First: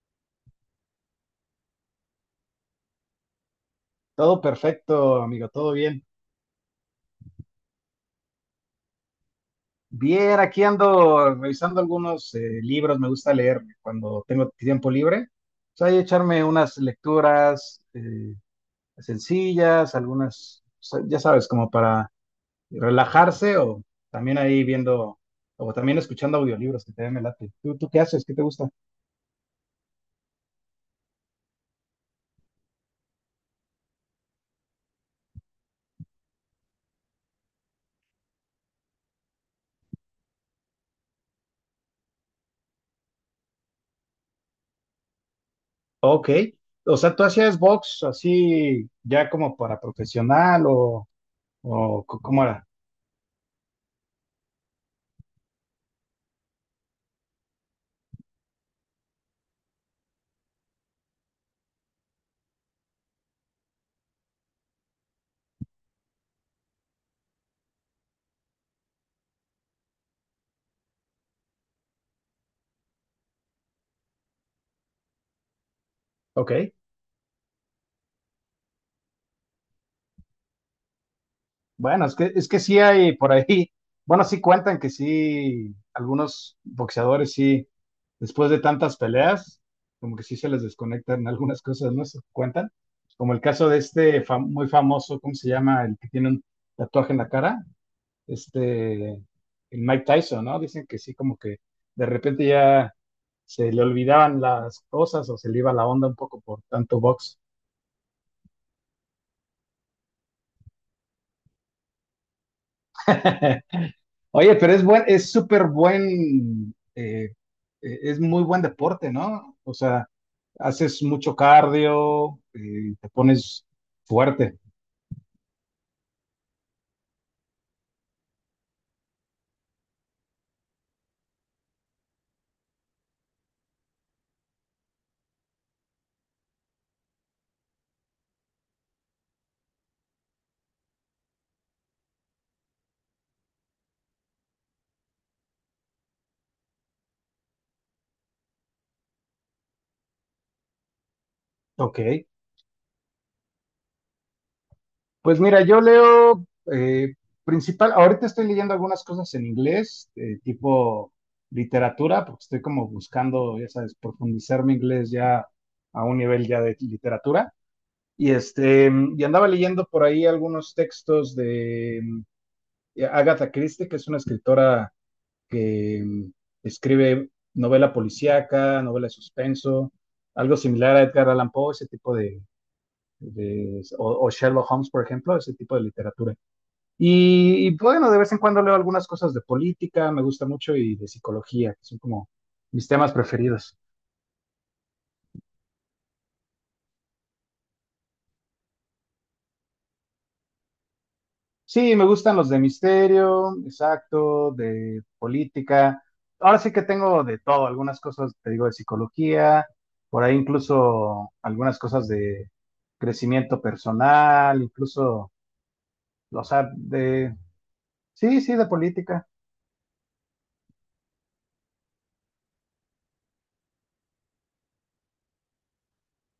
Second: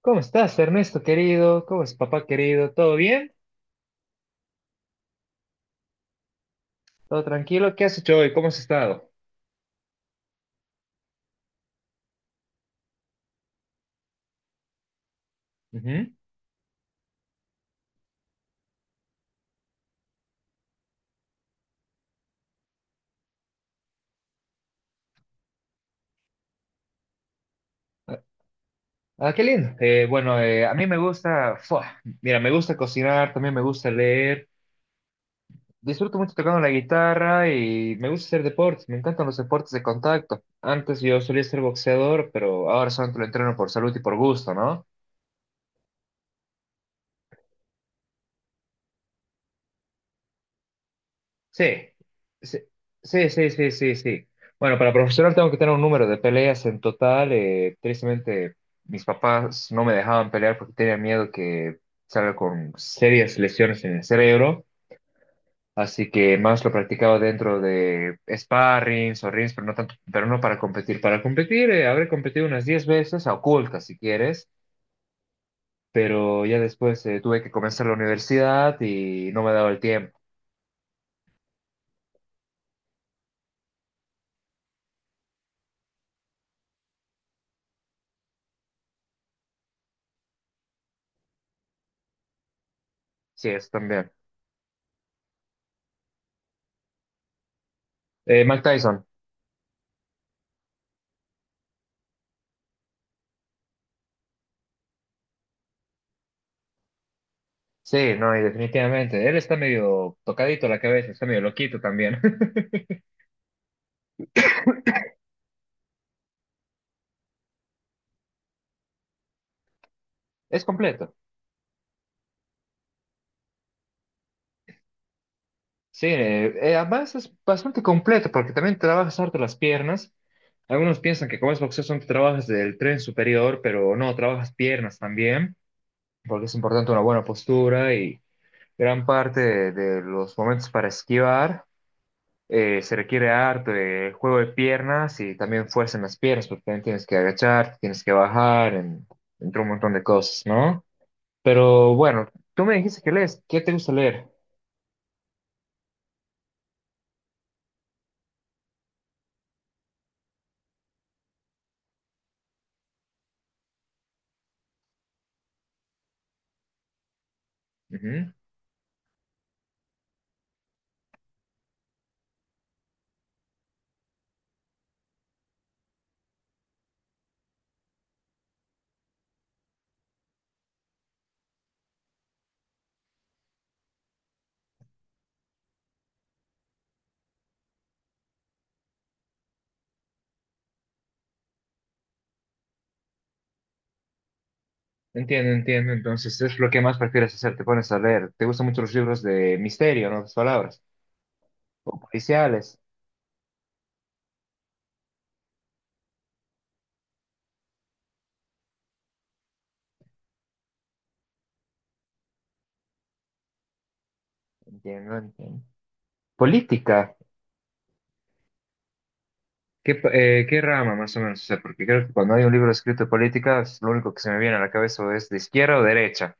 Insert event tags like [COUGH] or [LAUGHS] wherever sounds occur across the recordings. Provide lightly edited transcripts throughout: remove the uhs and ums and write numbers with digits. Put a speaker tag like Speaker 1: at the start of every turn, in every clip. Speaker 1: ¿Cómo estás, Ernesto querido? ¿Cómo es papá querido? ¿Todo bien?
Speaker 2: Todo perfecto, amigo, todo bien.
Speaker 1: ¿Todo tranquilo? ¿Qué has hecho hoy? ¿Cómo has estado?
Speaker 2: Bien, aquí ando revisando algunos libros, me gusta leer cuando tengo tiempo libre. O sea, y
Speaker 1: Ujú.
Speaker 2: echarme unas lecturas sencillas, algunas, o sea, ya sabes, como para relajarse o también ahí viendo, o también escuchando audiolibros que te me late. ¿¿Tú qué haces? ¿Qué te gusta?
Speaker 1: Ah, qué lindo. Bueno, a mí me gusta, ¡fua! Mira, me gusta cocinar, también me gusta leer. Disfruto mucho tocando la guitarra y me gusta hacer deportes. Me encantan los deportes de contacto. Antes yo solía ser boxeador, pero ahora solamente lo entreno por salud y por gusto, ¿no?
Speaker 2: Ok, o sea, ¿tú hacías box así ya como para profesional o,
Speaker 1: Sí,
Speaker 2: cómo
Speaker 1: sí,
Speaker 2: era?
Speaker 1: sí, sí, sí, sí. Sí. Bueno, para profesional tengo que tener un número de peleas en total. Tristemente, mis papás no me dejaban pelear porque tenían miedo que salga con serias lesiones en el cerebro. Así que más lo practicaba dentro de sparrings o rings, pero no tanto, pero no para competir. Para competir, habré competido unas 10 veces, a ocultas si quieres, pero ya
Speaker 2: Ok.
Speaker 1: después tuve que comenzar la universidad y no me daba el tiempo.
Speaker 2: Bueno, es que sí hay por ahí, bueno, sí cuentan que sí, algunos boxeadores sí, después de tantas peleas, como que sí se les desconectan algunas cosas, ¿no? Se cuentan, como el
Speaker 1: Sí,
Speaker 2: caso
Speaker 1: eso
Speaker 2: de
Speaker 1: también.
Speaker 2: este muy famoso, ¿cómo se llama? El que tiene un tatuaje en la cara,
Speaker 1: Mike Tyson.
Speaker 2: este, el Mike Tyson, ¿no? Dicen que sí, como que de repente ya se le olvidaban las cosas o se le iba la onda un poco por tanto box.
Speaker 1: Sí, no, y definitivamente. Él está medio tocadito la cabeza, está medio loquito también. [LAUGHS]
Speaker 2: [LAUGHS] Oye, pero es buen, es súper buen, es muy buen deporte, ¿no? O sea,
Speaker 1: Es
Speaker 2: haces
Speaker 1: completo.
Speaker 2: mucho cardio, te pones fuerte.
Speaker 1: Sí, además es bastante completo porque también trabajas harto las piernas. Algunos piensan que como es boxeo son trabajas del tren superior, pero no, trabajas piernas también, porque es importante una buena postura y gran parte de los momentos para esquivar se requiere harto de juego de piernas y también fuerza en las piernas, porque también tienes que agachar, tienes que bajar, entre un montón de cosas, ¿no? Pero
Speaker 2: Ok.
Speaker 1: bueno, tú me dijiste que lees. ¿Qué te gusta leer?
Speaker 2: Pues mira, yo leo eh, ahorita estoy leyendo algunas cosas en inglés, tipo literatura, porque estoy como buscando, ya sabes, profundizar mi inglés ya a un nivel ya de literatura.
Speaker 1: Ujú.
Speaker 2: Y este, y andaba leyendo por ahí algunos textos de Agatha Christie, que es una escritora que escribe novela policíaca, novela de suspenso, algo similar a Edgar Allan Poe, ese tipo de, o, Sherlock Holmes, por ejemplo, ese tipo de literatura. Bueno, de vez en cuando leo algunas cosas de política, me gusta mucho, y de psicología, que son como mis temas preferidos.
Speaker 1: Entiendo, entiendo. Entonces, es lo que más prefieres hacer. Te pones a leer. Te gustan mucho los libros de misterio, en otras palabras.
Speaker 2: Sí,
Speaker 1: O
Speaker 2: me gustan los de
Speaker 1: policiales.
Speaker 2: misterio, exacto, de política. Ahora sí que tengo de todo, algunas cosas, te digo, de psicología, por ahí incluso algunas cosas de crecimiento personal,
Speaker 1: Entiendo,
Speaker 2: incluso,
Speaker 1: entiendo.
Speaker 2: o sea,
Speaker 1: Política.
Speaker 2: de, sí, sí, de política.
Speaker 1: ¿Qué, qué rama más o menos? O sea, porque creo que cuando hay un libro escrito de política, es lo único que se me viene a la cabeza o es de izquierda o derecha,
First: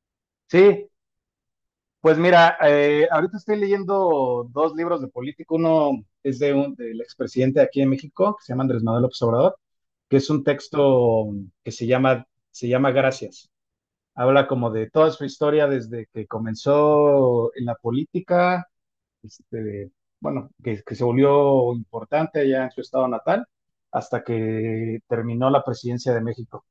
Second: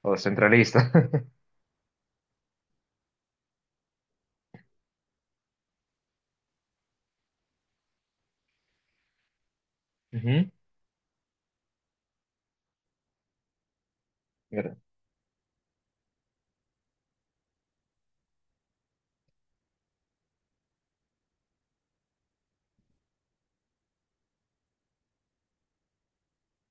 Speaker 1: o
Speaker 2: Sí,
Speaker 1: centralista. [LAUGHS]
Speaker 2: pues mira, ahorita estoy leyendo 2 libros de política. Uno es de un, del expresidente de aquí en México, que se llama Andrés Manuel López Obrador, que es un
Speaker 1: Ujú,
Speaker 2: texto que se llama Gracias. Habla como
Speaker 1: ¿verdad?
Speaker 2: de toda su historia desde que comenzó en la política, este, bueno, que se volvió importante allá en su estado natal, hasta que terminó la presidencia de México.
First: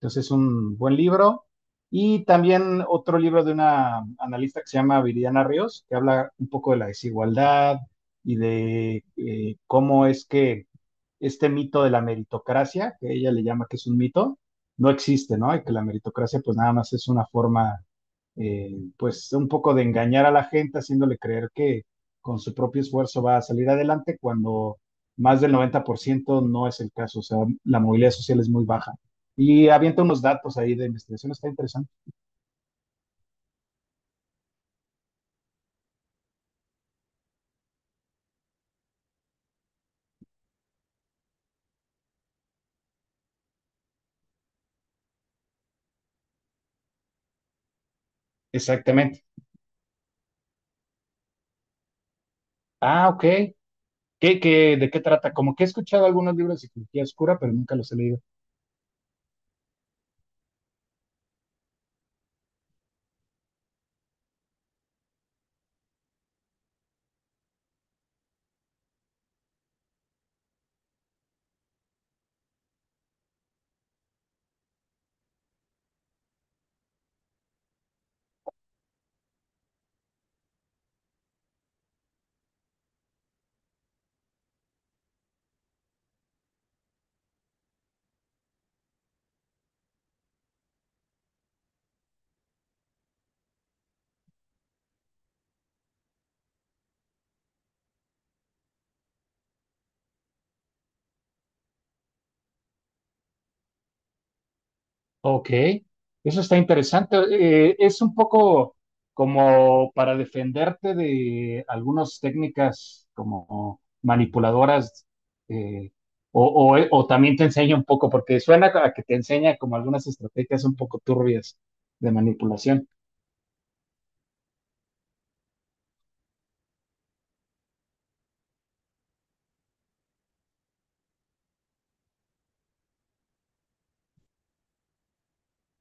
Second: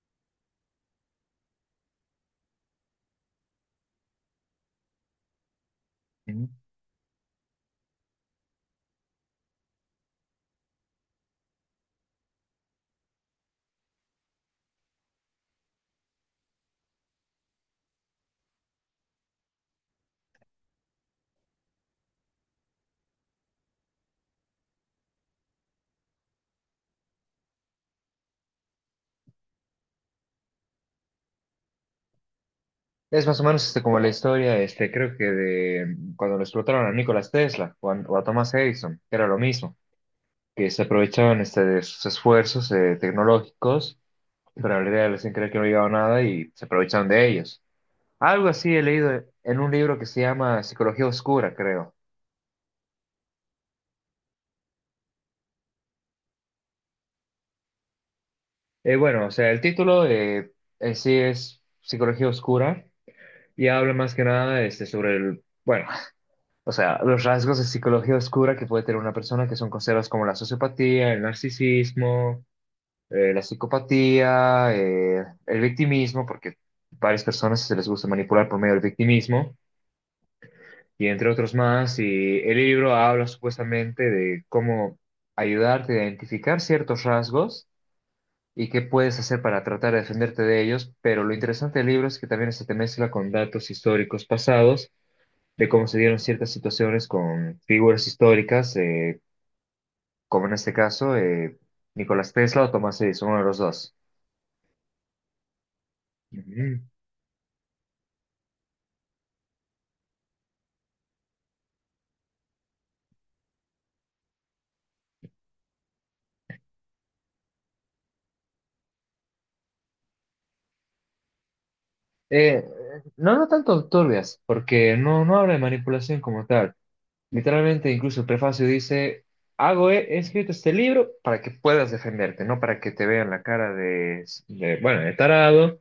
Speaker 2: Entonces es un buen libro. Y también otro libro de una analista que se llama Viridiana Ríos, que habla
Speaker 1: Ujú.
Speaker 2: un poco de la desigualdad y de cómo es que este mito de la meritocracia, que ella le llama que es un mito, no existe, ¿no? Y que la meritocracia pues nada más es una forma, eh, pues un poco de engañar a la gente, haciéndole creer que con su propio esfuerzo va a salir adelante cuando más del 90% no es el caso, o sea, la movilidad social es muy baja. Y avienta unos datos ahí de investigación, está interesante.
Speaker 1: Es más o menos este, como la historia, este, creo que de cuando lo explotaron a Nikola Tesla o a Thomas Edison, que era lo mismo, que se aprovechaban este, de sus esfuerzos tecnológicos, pero en realidad les hacían creer que no llegaba nada y se aprovechaban de ellos. Algo así he leído
Speaker 2: Exactamente.
Speaker 1: en un libro que se llama Psicología Oscura, creo.
Speaker 2: Ah, ok. ¿ de qué trata? Como que he escuchado algunos libros de psicología oscura, pero nunca los he leído.
Speaker 1: Bueno, o sea, el título en sí es Psicología Oscura, y habla más que nada este, sobre el, bueno, [LAUGHS] o sea, los rasgos de psicología oscura que puede tener una persona que son considerados como la sociopatía, el narcisismo, la psicopatía, el victimismo, porque varias personas se les gusta manipular por medio del victimismo, y entre otros más. Y el libro habla supuestamente de cómo ayudarte a identificar ciertos rasgos y qué puedes hacer para tratar de defenderte de ellos, pero lo interesante del libro es que también se te mezcla con datos históricos pasados de cómo se dieron ciertas situaciones con figuras históricas, como en este caso Nicolás Tesla o Thomas Edison, uno de los dos.
Speaker 2: Ok, eso está
Speaker 1: Ujú.
Speaker 2: interesante. Es un poco como para defenderte de algunas técnicas como manipuladoras, eh, o, o también te enseña un poco, porque suena a que te enseña como algunas estrategias un poco turbias de
Speaker 1: Eh,
Speaker 2: manipulación.
Speaker 1: no, no tanto turbias, porque no habla de manipulación como tal. Literalmente, incluso el prefacio dice: he escrito este libro para que puedas defenderte, no para que te vean la cara de, bueno, de tarado,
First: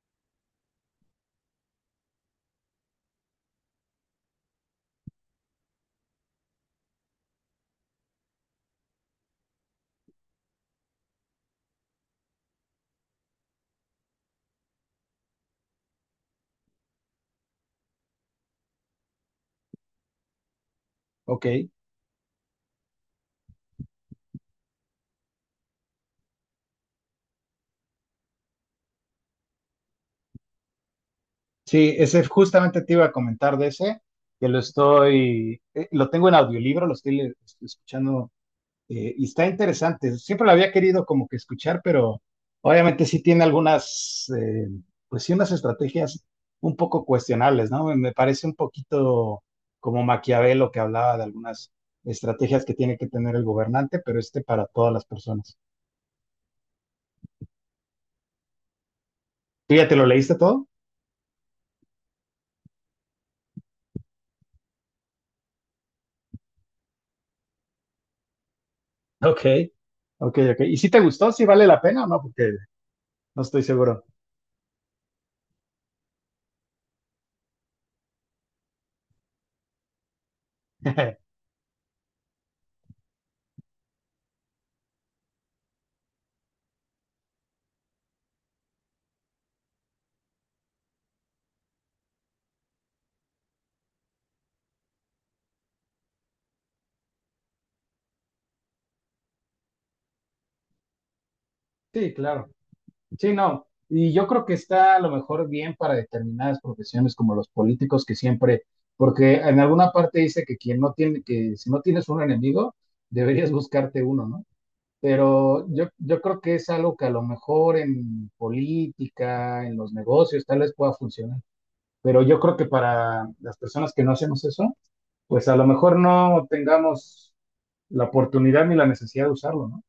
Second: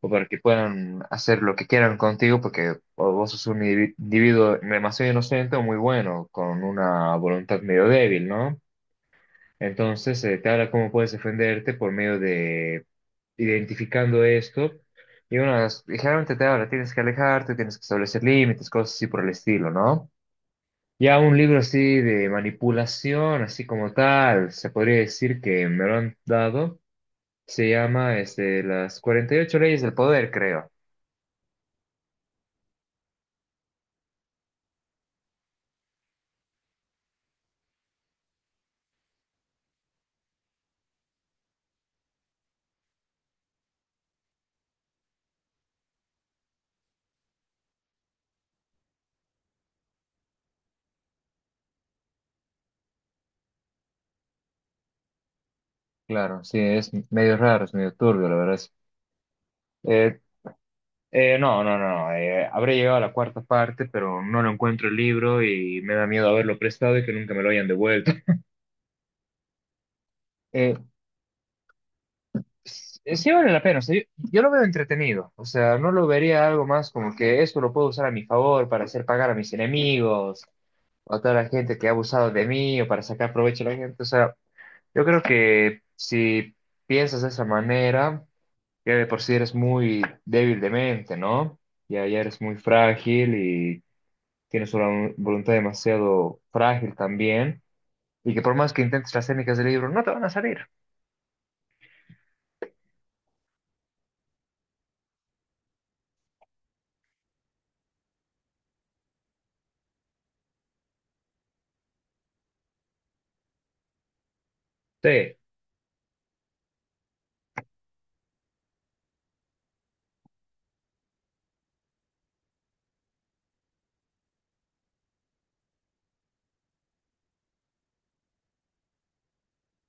Speaker 1: o para que puedan hacer lo que quieran contigo, porque o vos sos un individuo demasiado inocente o muy bueno, con una voluntad medio débil, ¿no? Entonces, te habla cómo puedes defenderte por medio identificando esto. Y unas, ligeramente te habla, tienes que alejarte, tienes que establecer límites, cosas así por el estilo, ¿no? Ya un
Speaker 2: Ok,
Speaker 1: libro así de manipulación, así como tal, se podría decir que me lo han dado, se llama este, Las 48 Leyes del Poder, creo.
Speaker 2: sí, ese justamente te iba a comentar de ese, que lo estoy, lo tengo en audiolibro, escuchando y está interesante. Siempre lo había querido como que escuchar, pero obviamente sí tiene algunas, pues sí, unas estrategias un poco cuestionables, ¿no? Me parece un poquito como Maquiavelo que hablaba de algunas estrategias que tiene que tener el gobernante, pero este para todas las personas.
Speaker 1: Claro, sí, es medio raro, es medio turbio, la verdad.
Speaker 2: ¿Tú ya te lo
Speaker 1: Eh,
Speaker 2: leíste todo?
Speaker 1: no, habré llegado a la cuarta parte, pero no lo encuentro el libro y me da miedo haberlo prestado y que nunca me lo hayan devuelto. [LAUGHS]
Speaker 2: Ok. Ok, ok.
Speaker 1: Eh,
Speaker 2: ¿Y si te gustó? ¿Si vale la pena o no? Porque
Speaker 1: Sí
Speaker 2: no
Speaker 1: vale la
Speaker 2: estoy
Speaker 1: pena, o sea,
Speaker 2: seguro.
Speaker 1: yo lo veo entretenido, o sea, no lo vería algo más como que esto lo puedo usar a mi favor para hacer pagar a mis enemigos o a
Speaker 2: [LAUGHS]
Speaker 1: toda la gente que ha abusado de mí o para sacar provecho a la gente, o sea, yo creo que si piensas de esa manera, ya de por sí eres muy débil de mente, ¿no? Ya, ya eres muy frágil y tienes una voluntad demasiado frágil también, y que por más que intentes las técnicas del libro, no te van a salir.
Speaker 2: Sí, claro. Sí, no. Y yo creo que está a lo mejor bien para determinadas profesiones como los políticos que siempre, porque en alguna parte dice que quien no tiene, que si no tienes un enemigo, deberías buscarte uno, ¿no?
Speaker 1: Sí.
Speaker 2: Pero yo creo que es algo que a lo mejor en política, en los negocios, tal vez pueda funcionar. Pero yo creo que para las personas que no hacemos eso, pues a lo mejor no tengamos la oportunidad ni la necesidad de usarlo, ¿no?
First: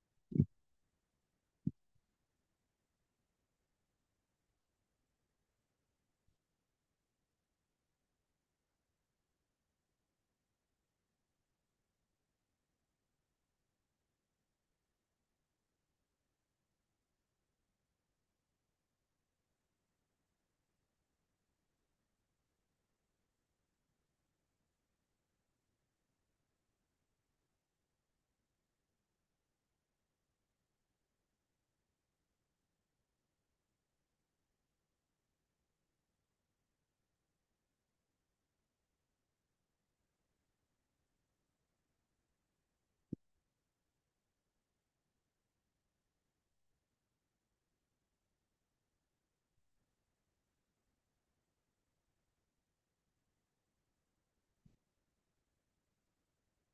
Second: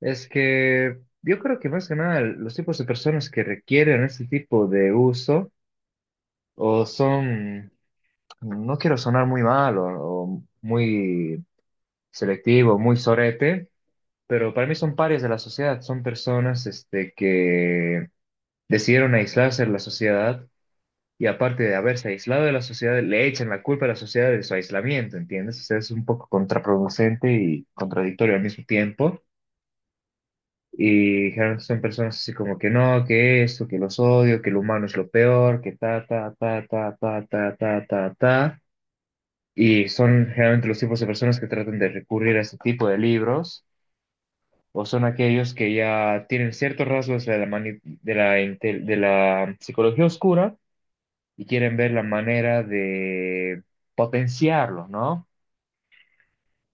Speaker 1: Es que yo creo que más que nada los tipos de personas que requieren este tipo de uso o son, no quiero sonar muy mal o muy selectivo, muy sorete, pero para mí son parias de la sociedad, son personas este, que decidieron aislarse de la sociedad, y aparte de haberse aislado de la sociedad, le echan la culpa a la sociedad de su aislamiento, ¿entiendes? O sea, es un poco contraproducente y contradictorio al mismo tiempo. Y generalmente son personas así como que no, que esto, que los odio, que el humano es lo peor, que ta, ta, ta, ta, ta, ta, ta, ta, ta. Y son generalmente los tipos de personas que tratan de recurrir a este tipo de libros, o son aquellos que ya tienen ciertos rasgos de la, mani- de la, intel- de la psicología oscura, y quieren ver la manera de potenciarlo, ¿no?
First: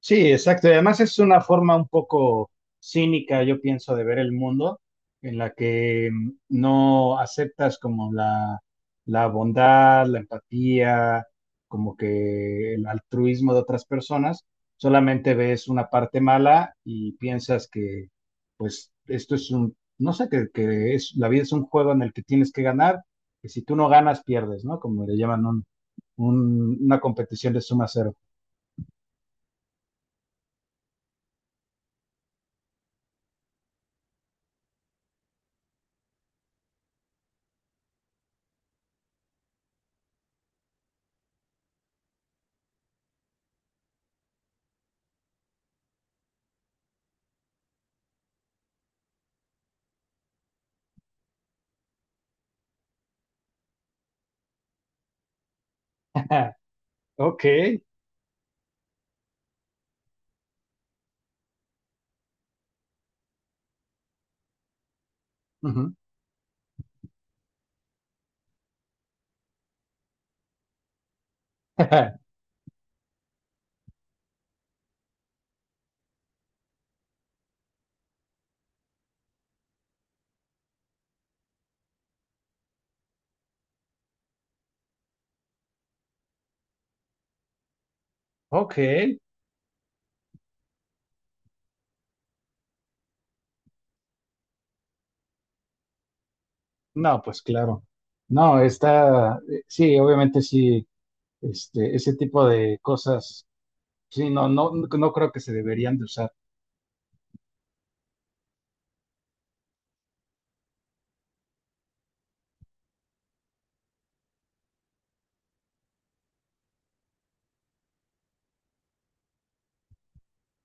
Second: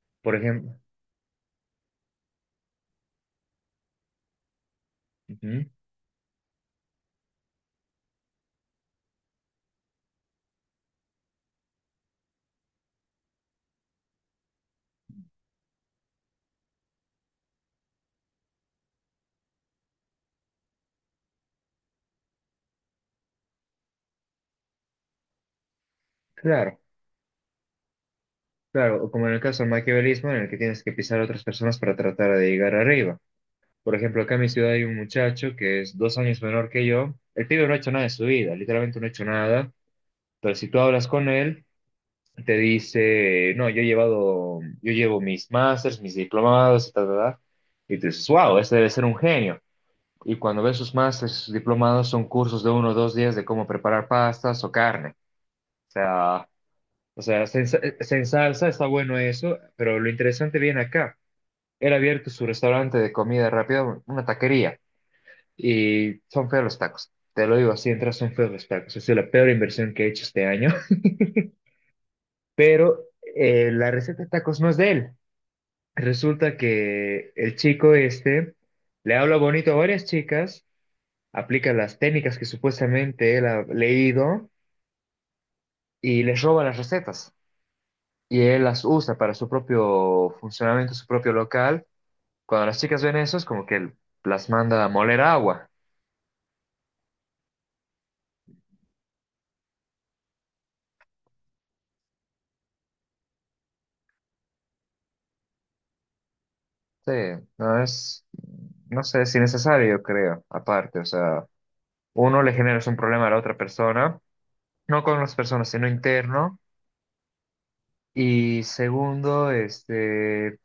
Speaker 2: Sí,
Speaker 1: Por
Speaker 2: exacto. Y
Speaker 1: ejemplo,
Speaker 2: además es una forma un poco cínica, yo pienso, de ver el mundo, en la
Speaker 1: ujú,
Speaker 2: que no aceptas como la bondad, la empatía, como que el altruismo de otras personas, solamente ves una parte mala y piensas que, pues, esto es un, no sé, que es, la vida es un juego en el que tienes que ganar, que si tú no ganas, pierdes, ¿no? Como le llaman un,
Speaker 1: claro,
Speaker 2: una competición de suma cero.
Speaker 1: claro, o como en el caso del maquiavelismo, en el que tienes que pisar a otras personas para tratar de llegar arriba. Por ejemplo, acá en mi ciudad hay un muchacho que es 2 años menor que yo. El pibe no ha hecho nada de su vida, literalmente no ha hecho nada. Pero si tú hablas con él, te dice: no, yo he llevado, yo llevo mis másters, mis diplomados, y tal, tal, tal. Y tú dices, wow, este debe ser un genio. Y cuando ves sus másters, sus diplomados, son cursos de 1 o 2 días de cómo preparar pastas o carne. O
Speaker 2: [LAUGHS]
Speaker 1: sea,
Speaker 2: Ok.
Speaker 1: se, se ensalza, está bueno eso, pero lo interesante viene acá. Él ha abierto su restaurante de comida rápida, una taquería.
Speaker 2: Ujú.
Speaker 1: Y son feos los tacos. Te lo digo así, entras, son feos los tacos. Ha sido la peor inversión que he hecho este año. [LAUGHS]
Speaker 2: [LAUGHS]
Speaker 1: Pero la receta de tacos no es de él. Resulta que el chico este le habla bonito a varias chicas, aplica las técnicas que supuestamente él ha leído y les roba las recetas. Y él
Speaker 2: Ok,
Speaker 1: las usa para su propio funcionamiento, su propio local. Cuando las chicas ven eso, es como que él las manda a moler agua.
Speaker 2: no, pues claro. No, está, sí, obviamente sí, este, ese tipo de cosas, sí, no, no, no creo que se deberían de usar.
Speaker 1: Sí, no es, no sé si necesario, creo, aparte, o sea, uno le generas un problema a la otra persona, no con las personas, sino interno, y segundo, este,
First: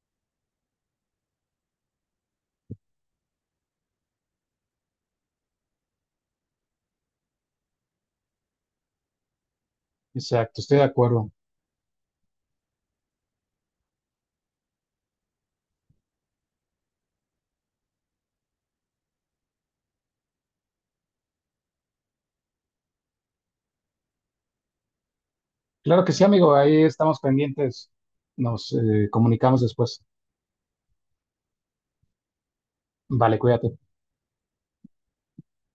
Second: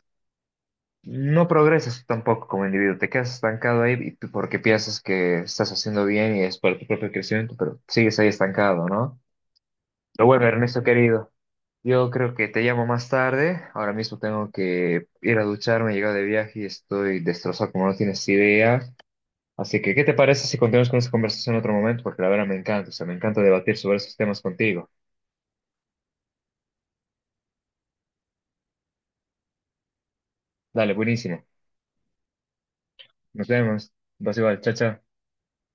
Speaker 1: no progresas tampoco como individuo, te quedas estancado ahí porque piensas que estás haciendo bien y es para tu propio crecimiento, pero sigues ahí estancado, ¿no? Pero bueno,
Speaker 2: Exacto, estoy
Speaker 1: Ernesto
Speaker 2: de acuerdo.
Speaker 1: querido, yo creo que te llamo más tarde, ahora mismo tengo que ir a ducharme, he llegado de viaje y estoy destrozado como no tienes idea. Así que, ¿qué te parece si continuamos con esta conversación en otro momento? Porque la verdad me encanta, o sea, me encanta debatir sobre esos temas contigo.
Speaker 2: Claro que sí, amigo, ahí estamos pendientes, nos comunicamos después.
Speaker 1: Dale, buenísimo.
Speaker 2: Vale,
Speaker 1: Nos
Speaker 2: cuídate.
Speaker 1: vemos. Vas igual, chao, chao.